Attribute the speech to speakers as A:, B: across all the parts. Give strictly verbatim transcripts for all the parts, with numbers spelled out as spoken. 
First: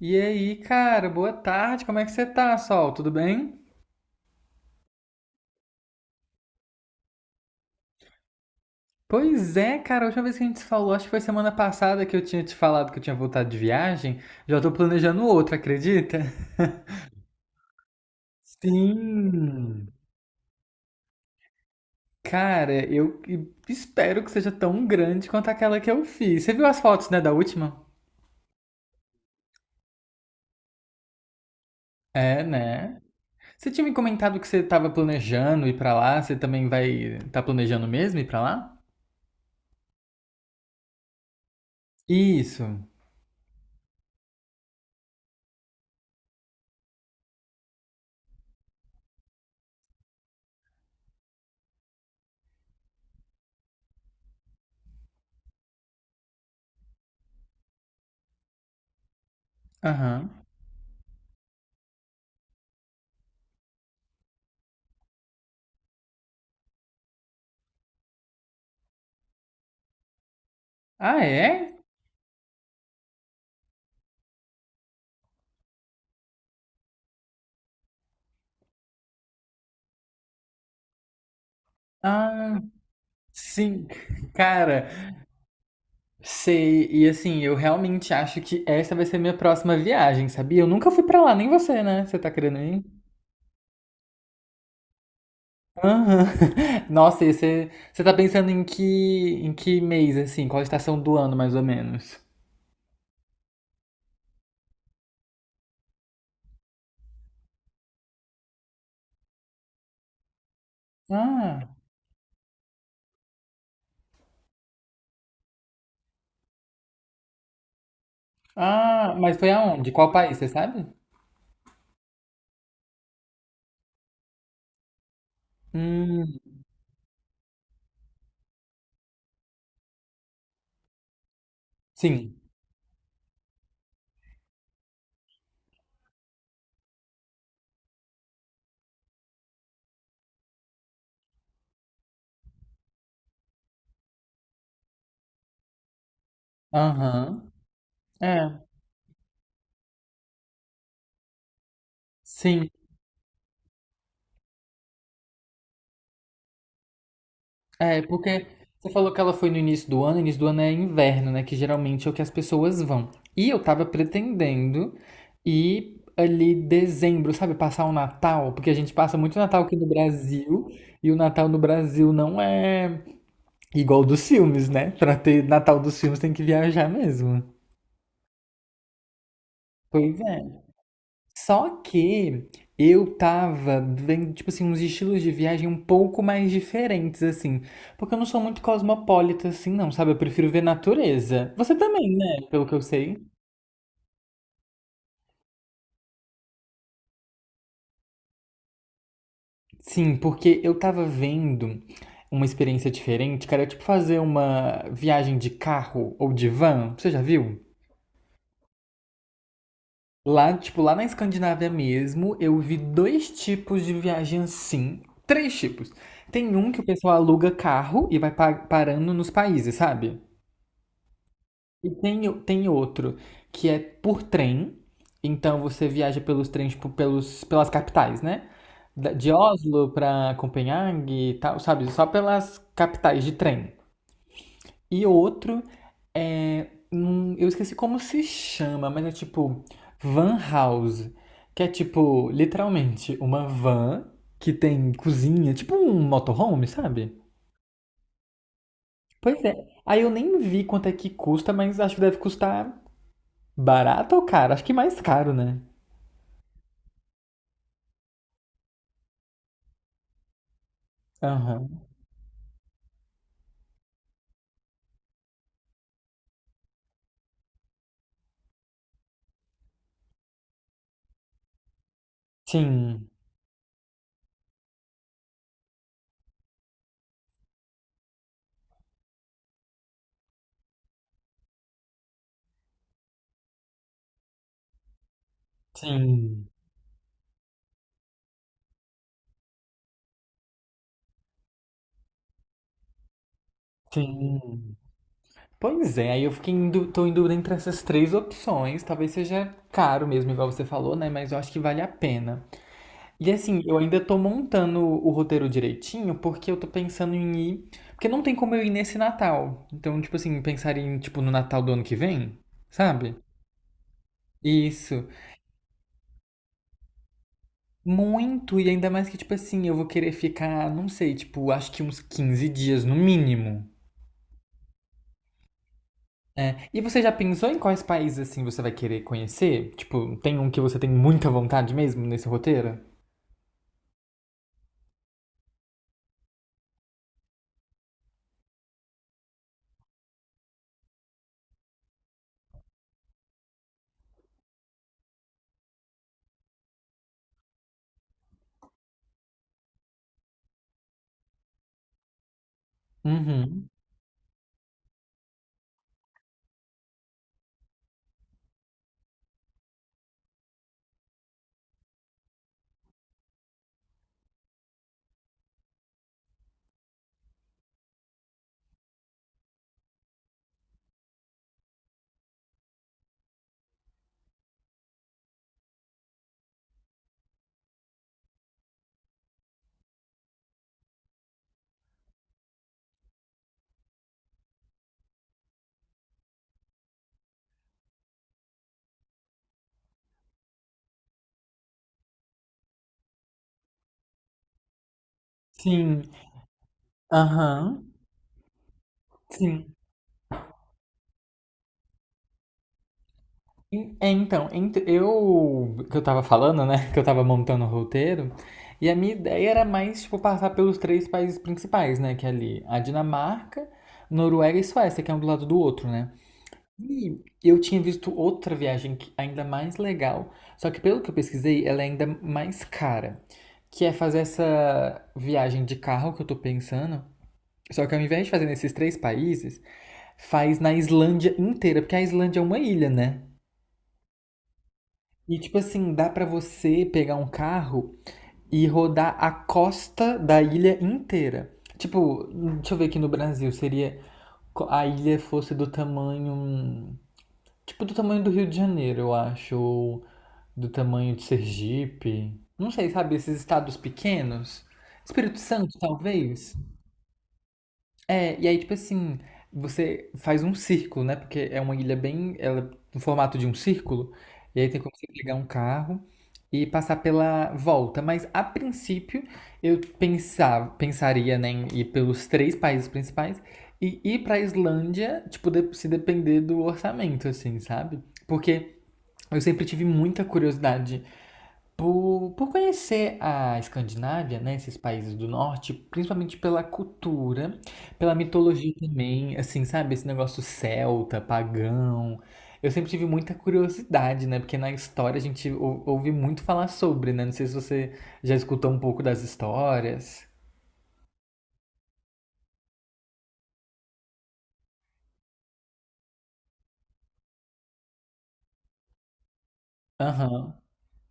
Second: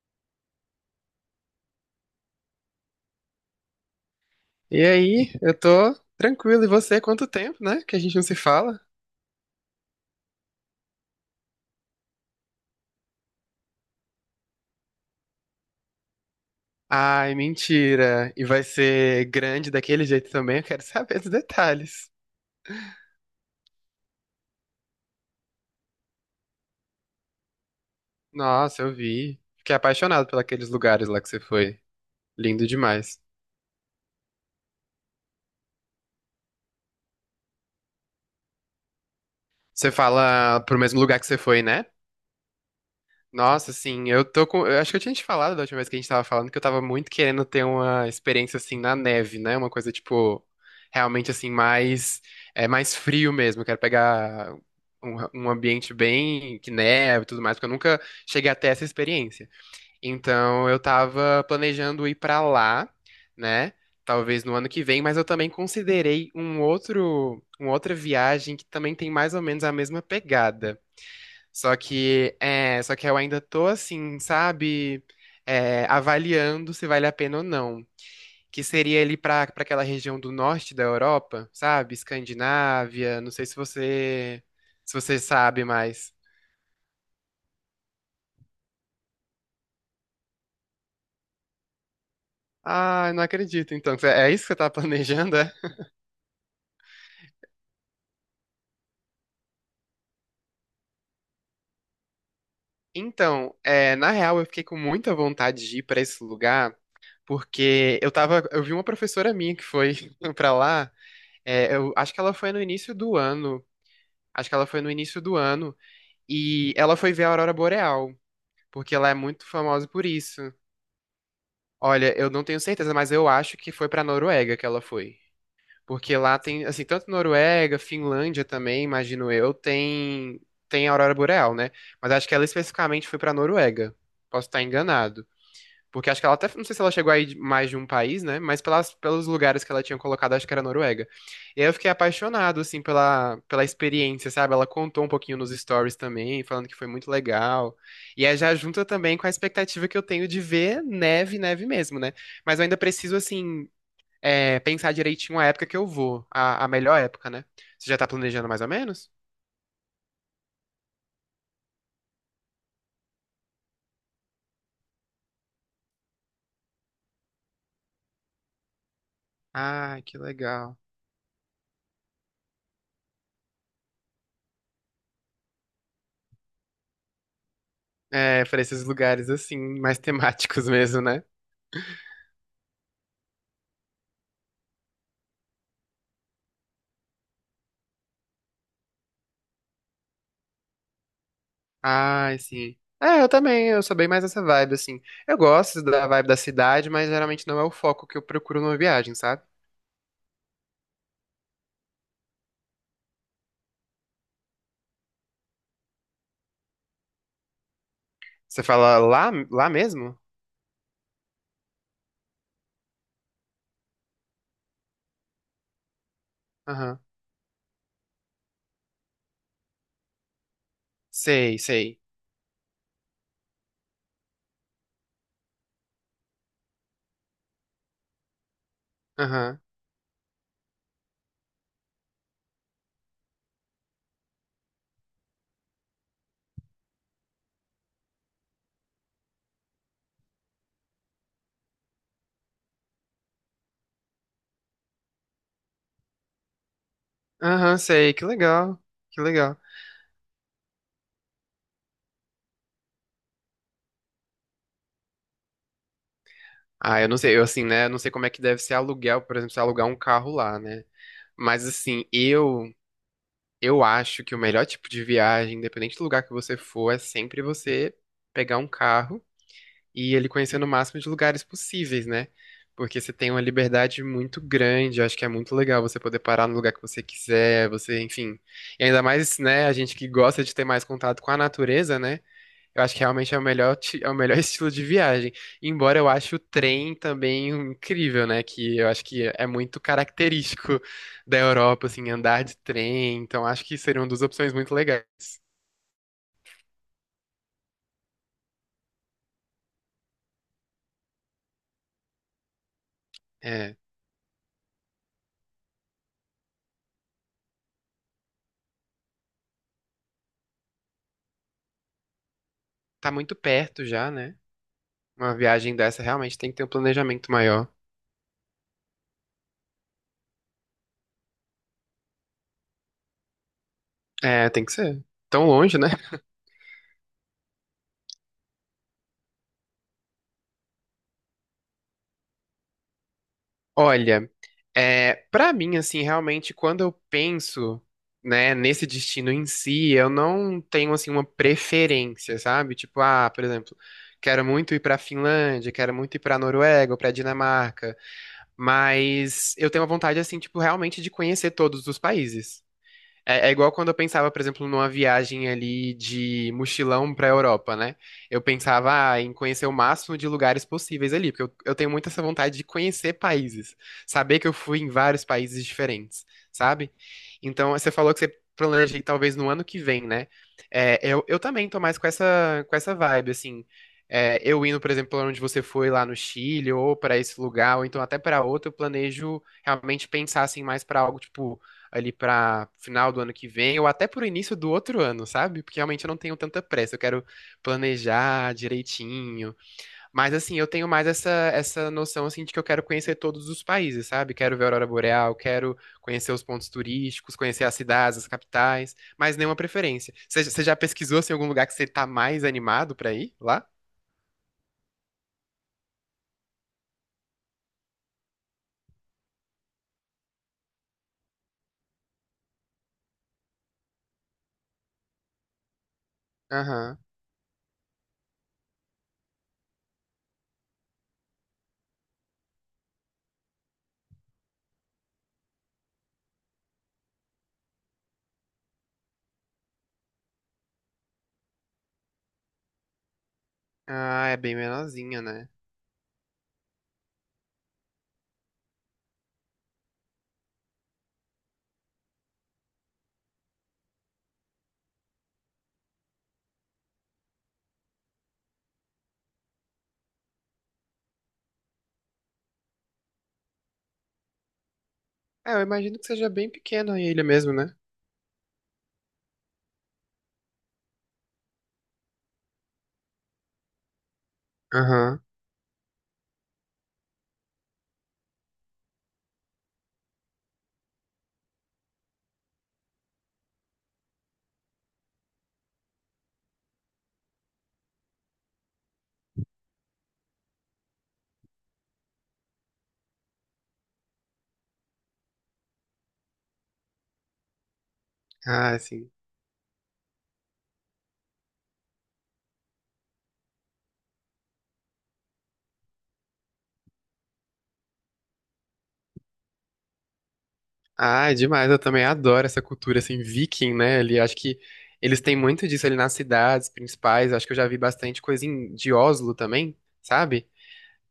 A: E aí, cara, boa tarde, como é que você tá, Sol? Tudo bem?
B: E aí, eu tô tranquilo. E você, quanto tempo, né? Que a gente não se fala?
A: Pois é, cara, a última vez que a gente se falou, acho que foi semana passada que eu tinha te falado que eu tinha voltado de viagem. Já tô planejando outra, acredita?
B: Ai, mentira. E vai ser grande
A: Sim.
B: daquele jeito também. Eu quero saber dos detalhes.
A: Cara, eu espero que seja tão grande quanto aquela que eu fiz. Você viu as fotos, né, da última?
B: Nossa, eu vi. Fiquei apaixonado por aqueles lugares lá que você foi.
A: É,
B: Lindo
A: né?
B: demais.
A: Você tinha me comentado que você tava planejando ir pra lá, você também vai tá planejando mesmo ir pra lá?
B: Você fala pro mesmo lugar que você foi, né?
A: Isso.
B: Nossa, assim, eu tô com. Eu acho que eu tinha te falado da última vez que a gente tava falando que eu tava muito querendo ter uma experiência assim na neve, né? Uma coisa tipo realmente assim mais é mais frio mesmo. Eu quero pegar um, um ambiente bem que neve e tudo mais, porque eu nunca cheguei até essa experiência.
A: Aham.
B: Então eu tava planejando ir pra lá, né? Talvez no ano que vem, mas eu também considerei um outro, uma outra viagem que também tem mais ou menos a mesma pegada.
A: Ah,
B: Só
A: é?
B: que, é, só que eu ainda tô assim, sabe, é, avaliando se vale a pena ou não. Que seria ali pra para aquela região do norte da Europa, sabe?
A: Ah,
B: Escandinávia, não sei se
A: Sim,
B: você
A: cara,
B: se você sabe mais.
A: sei. E assim, eu realmente acho que essa vai ser minha próxima viagem, sabia? Eu nunca fui pra lá, nem você, né? Você tá querendo ir?
B: Ah, não acredito. Então, é é isso que você tá planejando, é?
A: Aham. Nossa, e você, você tá pensando em que, em que mês, assim? Qual a estação do ano, mais ou menos?
B: Então, é, na real, eu fiquei com muita vontade de ir pra esse lugar, porque eu tava, eu vi uma professora minha que foi pra lá.
A: Ah,
B: É, eu acho que ela foi no início do ano. Acho que ela foi no início do ano. E ela foi ver a Aurora Boreal, porque ela é
A: ah, mas
B: muito
A: foi
B: famosa
A: aonde?
B: por
A: Qual país,
B: isso.
A: você sabe?
B: Olha, eu não tenho certeza, mas eu acho que foi pra Noruega que ela foi. Porque lá
A: Hum,
B: tem, assim, tanto Noruega, Finlândia também, imagino eu, tem tem a Aurora Boreal, né? Mas acho que
A: sim.
B: ela especificamente foi pra Noruega. Posso estar enganado. Porque acho que ela até, não sei se ela chegou aí mais de um país, né? Mas pelas, pelos lugares que ela tinha colocado, acho que era Noruega. E aí eu fiquei apaixonado, assim, pela, pela experiência, sabe? Ela contou um pouquinho nos stories também, falando que foi muito
A: Aham.
B: legal. E aí já
A: É,
B: junta também com a expectativa que eu tenho de ver neve, neve mesmo, né? Mas eu
A: sim.
B: ainda preciso, assim, é, pensar direitinho a época que eu vou, a, a melhor época, né? Você já
A: É,
B: tá
A: porque
B: planejando mais ou
A: você
B: menos?
A: falou que ela foi no início do ano, início do ano é inverno, né? Que geralmente é o que as pessoas vão. E eu tava pretendendo ir ali dezembro, sabe? Passar o Natal, porque a gente passa muito Natal aqui no
B: Ah, que
A: Brasil,
B: legal.
A: e o Natal no Brasil não é igual dos filmes, né? Pra ter Natal dos filmes tem que viajar mesmo.
B: É, pra esses lugares assim, mais
A: Pois é.
B: temáticos mesmo, né?
A: Só que eu tava vendo, tipo assim, uns estilos de viagem um pouco mais diferentes, assim. Porque eu não sou muito cosmopolita, assim, não, sabe? Eu prefiro ver natureza. Você também,
B: Ai,
A: né? Pelo que
B: sim.
A: eu
B: É, eu
A: sei.
B: também, eu sou bem mais essa vibe, assim. Eu gosto da vibe da cidade, mas geralmente não é o foco que eu procuro numa viagem, sabe?
A: Sim, porque eu tava vendo uma experiência diferente, cara, tipo fazer uma viagem de carro ou de van. Você já viu?
B: Você fala lá, lá mesmo?
A: Lá, tipo, lá na Escandinávia mesmo, eu vi dois tipos de viagem assim. Três tipos. Tem um que o
B: Aham.
A: pessoal aluga carro e vai pa- parando nos países, sabe?
B: Sei,
A: E
B: sei.
A: tem, o- tem outro que é por trem. Então você viaja pelos trens, tipo, pelos, pelas capitais, né? Da- De
B: Aham.
A: Oslo pra Copenhague e tal, sabe? Só pelas capitais de trem. E outro é, hum, eu esqueci como se chama, mas é tipo Van House. Que é tipo, literalmente, uma van que tem cozinha, tipo um motorhome, sabe?
B: Aham, sei. Que legal. Que
A: Pois
B: legal.
A: é. Aí eu nem vi quanto é que custa, mas acho que deve custar barato ou caro? Acho que mais caro, né?
B: Ah, eu não sei, eu assim, né? Eu não sei como é que deve ser aluguel, por exemplo, se alugar um carro lá, né? Mas
A: Aham.
B: assim, eu eu acho que o melhor tipo de viagem, independente do lugar que você for, é sempre você pegar um carro e ele conhecer no máximo de lugares possíveis, né? Porque
A: Sim,
B: você tem uma liberdade muito grande, eu acho que é muito legal você poder parar no lugar que você quiser, você, enfim. E ainda mais, né, a gente que gosta de ter mais contato com a natureza, né? Eu acho que realmente é o melhor, ti- é o melhor estilo de viagem. Embora eu ache o
A: sim,
B: trem também incrível, né? Que eu acho que é muito característico da Europa, assim, andar de trem. Então acho que seria uma das opções muito
A: sim.
B: legais.
A: Pois é, aí eu fiquei em dú- tô em dúvida entre essas três opções. Talvez seja caro mesmo, igual você falou, né? Mas eu acho que vale a pena. E assim,
B: É,
A: eu ainda tô montando o roteiro direitinho, porque eu tô pensando em ir. Porque não tem como eu ir nesse Natal. Então, tipo assim, pensar em, tipo, no Natal do ano que vem,
B: tá
A: sabe?
B: muito perto já, né?
A: Isso.
B: Uma viagem dessa realmente tem que ter um planejamento maior.
A: Muito, e ainda mais que, tipo assim, eu vou querer ficar, não sei, tipo, acho que uns quinze dias no mínimo.
B: É, tem que ser. Tão longe, né?
A: É. E você já pensou em quais países, assim, você vai querer conhecer? Tipo, tem um que você tem muita vontade mesmo nesse roteiro?
B: Olha. É, para mim, assim, realmente, quando eu penso, né, nesse destino em si, eu não tenho, assim, uma preferência, sabe? Tipo, ah, por exemplo, quero muito ir pra Finlândia, quero muito ir pra Noruega ou pra Dinamarca, mas eu tenho a vontade, assim, tipo, realmente de conhecer todos os países. É, é
A: Uhum.
B: igual quando eu pensava, por exemplo, numa viagem ali de mochilão pra Europa, né? Eu pensava, ah, em conhecer o máximo de lugares possíveis ali, porque eu, eu tenho muito essa vontade de conhecer países, saber que eu fui em vários países diferentes, sabe? Então, você falou que você planeja ir talvez no ano que vem, né? É, eu, eu também tô mais com essa, com essa vibe, assim. É, eu indo, por exemplo, pra onde você foi lá no Chile, ou pra esse lugar, ou então até pra outro, eu planejo realmente pensar assim mais pra algo tipo ali pra final do ano que vem, ou até pro início do outro ano, sabe? Porque realmente eu não tenho tanta pressa, eu quero planejar direitinho. Mas assim, eu tenho mais essa essa noção assim de que eu quero conhecer todos os países, sabe? Quero ver a aurora boreal, quero
A: Sim.
B: conhecer os pontos turísticos, conhecer as
A: Aham.
B: cidades, as capitais, mas nenhuma
A: Sim.
B: preferência. Você você já pesquisou assim, algum lugar que você tá mais animado pra ir lá?
A: En- é, Então, ent- eu que eu tava falando, né? Que eu tava montando o roteiro, e a minha ideia era mais, tipo, passar pelos três países principais, né? Que é ali a Dinamarca, Noruega e Suécia, que é um do lado do outro, né?
B: Aham.
A: E eu tinha visto outra viagem que- ainda mais legal, só que pelo que eu pesquisei, ela é ainda mais cara, que é fazer essa viagem de carro que eu tô pensando. Só que ao invés de fazer nesses três países, faz na Islândia inteira, porque a Islândia é uma ilha, né?
B: Ah, é bem menorzinha,
A: E
B: né?
A: tipo assim, dá pra você pegar um carro e rodar a costa da ilha inteira. Tipo, deixa eu ver aqui no Brasil, seria a ilha fosse do tamanho, tipo do tamanho do Rio de Janeiro, eu acho, ou do tamanho de Sergipe. Não sei, sabe, esses estados pequenos? Espírito
B: É, eu
A: Santo,
B: imagino que seja bem
A: talvez.
B: pequena a ilha mesmo, né?
A: É, e aí, tipo assim, você faz um círculo, né? Porque é uma ilha bem, ela é no formato de um círculo, e aí tem como você
B: Aham.
A: pegar um carro e passar pela volta. Mas a princípio, eu pensava, pensaria, né, em ir pelos três países principais e ir pra Islândia, tipo, de- se depender do orçamento, assim, sabe? Porque eu sempre tive muita curiosidade por, por conhecer a Escandinávia, né, esses países do norte, principalmente pela cultura, pela mitologia
B: Ah, sim.
A: também, assim, sabe, esse negócio celta, pagão. Eu sempre tive muita curiosidade, né, porque na história a gente ou- ouve muito falar sobre, né, não sei se você já escutou um pouco das histórias.
B: Ah, é demais, eu também adoro essa cultura, assim, viking, né? Ali, acho que eles têm muito disso ali nas cidades principais, acho que eu já vi bastante coisa em, de Oslo também, sabe?
A: Aham.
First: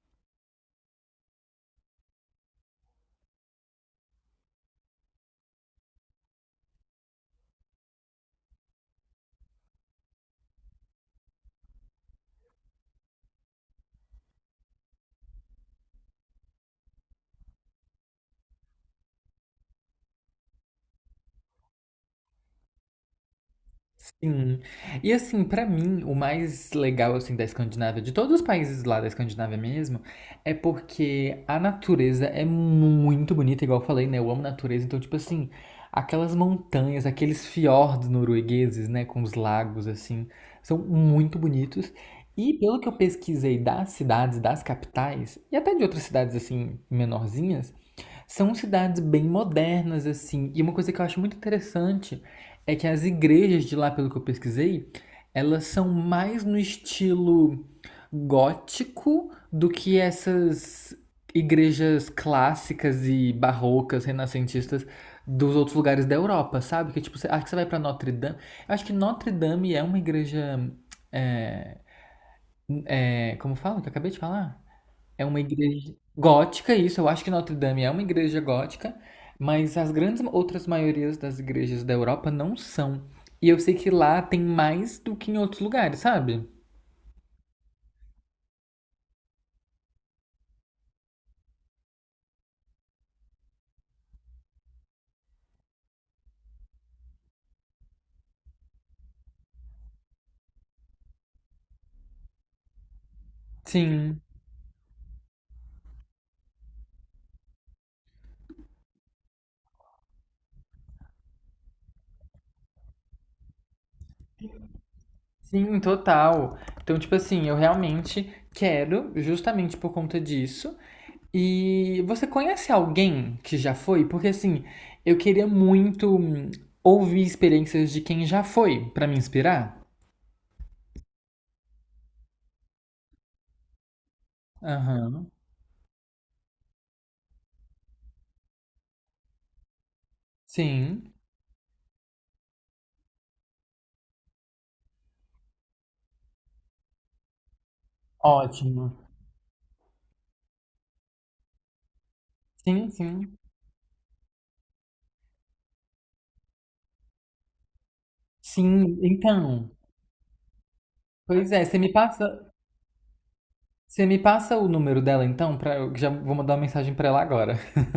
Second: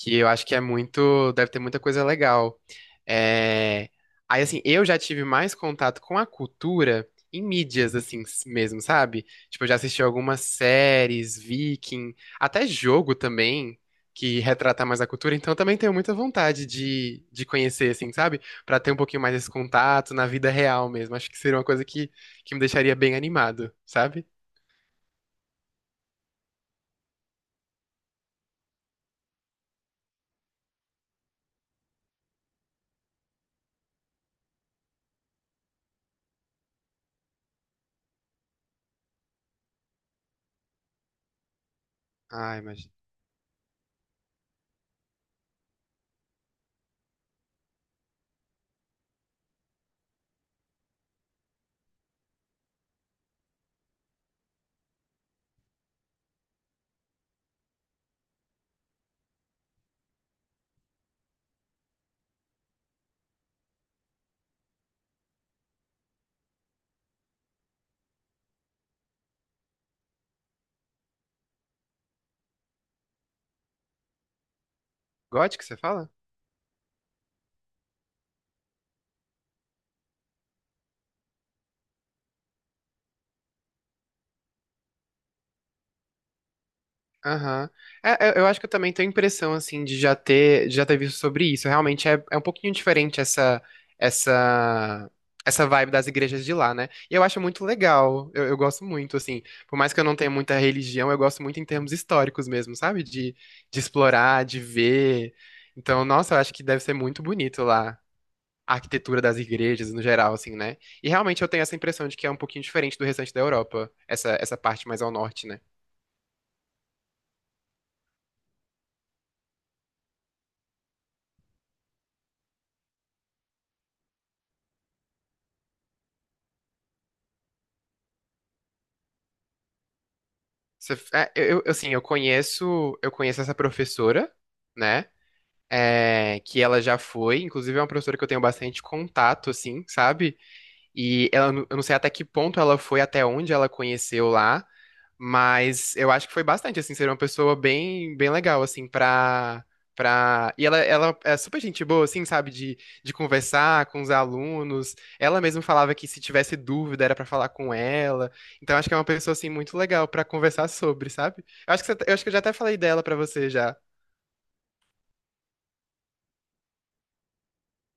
B: Que eu acho que é muito, deve ter muita coisa legal. É, aí, assim, eu já tive mais contato com a cultura em mídias, assim, s- mesmo, sabe? Tipo, eu já assisti algumas séries, Viking, até jogo também, que retrata mais a cultura, então eu também tenho muita vontade de, de conhecer, assim, sabe? Pra ter um pouquinho mais esse contato na vida real mesmo. Acho que seria uma coisa que, que me deixaria bem animado, sabe?
A: Sim. E assim, pra mim, o mais legal assim da Escandinávia, de todos os países lá da Escandinávia mesmo, é porque a natureza é muito bonita, igual eu falei, né? Eu amo natureza, então tipo assim, aquelas montanhas, aqueles fiordes noruegueses, né, com os lagos assim, são muito bonitos. E
B: Ah,
A: pelo que eu
B: imagina.
A: pesquisei das cidades, das capitais e até de outras cidades assim menorzinhas, são cidades bem modernas, assim. E uma coisa que eu acho muito interessante é que as igrejas de lá, pelo que eu pesquisei, elas são mais no estilo gótico do que essas igrejas clássicas e barrocas, renascentistas dos outros lugares da Europa, sabe? Que tipo, você, acho que você vai pra Notre Dame. Eu acho que Notre Dame é uma igreja. é, é, como fala? Que eu acabei de falar? É uma
B: Gótico, você
A: igreja
B: fala?
A: gótica, isso. Eu acho que Notre Dame é uma igreja gótica, mas as grandes outras maiorias das igrejas da Europa não são. E eu sei que lá tem mais do que em outros lugares, sabe?
B: Aham. É, eu eu acho que eu também tenho a impressão, assim, de já ter, de já ter visto sobre isso. Realmente é, é um pouquinho diferente essa, essa, essa vibe das igrejas de lá, né? E eu acho muito legal. Eu, eu gosto muito, assim. Por mais que eu não tenha muita religião, eu gosto muito em termos históricos mesmo, sabe? De, de
A: Sim,
B: explorar, de ver. Então, nossa, eu acho que deve ser muito bonito lá. A arquitetura das igrejas no geral, assim, né? E realmente eu tenho essa impressão de que é um pouquinho diferente do restante da Europa, essa, essa parte mais ao norte, né?
A: sim, total. Então, tipo assim, eu realmente quero, justamente por conta disso. E você conhece alguém que já foi? Porque assim, eu queria muito hum, ouvir experiências de quem já foi, pra me inspirar.
B: Você- é, eu, eu, assim, eu conheço, eu conheço essa professora, né?
A: Aham.
B: É, que ela já foi, inclusive é uma professora que eu tenho bastante contato, assim, sabe?
A: Sim.
B: E ela, eu não sei até que ponto ela foi, até onde ela conheceu lá, mas eu acho que foi bastante, assim, ser uma pessoa bem, bem legal, assim,
A: Ótimo.
B: pra, pra... E ela, ela é super gente boa, assim, sabe, de,
A: Sim,
B: de
A: sim.
B: conversar com os alunos. Ela mesma falava que se tivesse dúvida era pra falar com ela. Então acho que
A: Sim,
B: é uma pessoa, assim,
A: então.
B: muito legal pra conversar sobre, sabe?
A: Pois é,
B: Eu
A: você
B: acho
A: me
B: que, você- eu acho que eu já
A: passa,
B: até falei dela pra você já.
A: você me passa o número dela então para eu já vou mandar uma mensagem para ela agora,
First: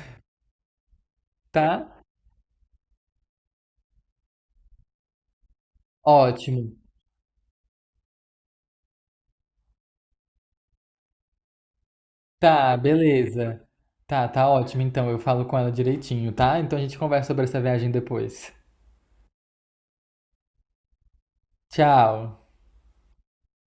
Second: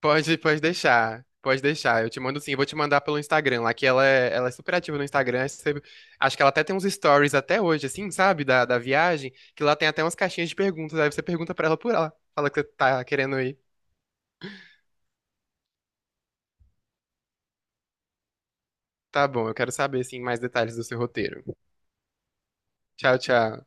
B: Pode, pode deixar. Pode
A: tá?
B: deixar. Eu te mando sim. Eu vou te mandar pelo Instagram lá, que ela é, ela é super ativa no Instagram. Aí você- acho que ela até
A: Ótimo.
B: tem uns stories até hoje, assim, sabe? Da, da viagem, que lá tem até umas caixinhas de perguntas. Aí você pergunta pra ela por lá. Fala que você
A: Tá,
B: tá querendo ir.
A: beleza. Tá, tá ótimo então. Eu falo com ela direitinho, tá? Então a gente conversa sobre essa viagem depois.
B: Tá bom, eu quero saber, assim, mais detalhes do seu roteiro.
A: Tchau.
B: Tchau, tchau.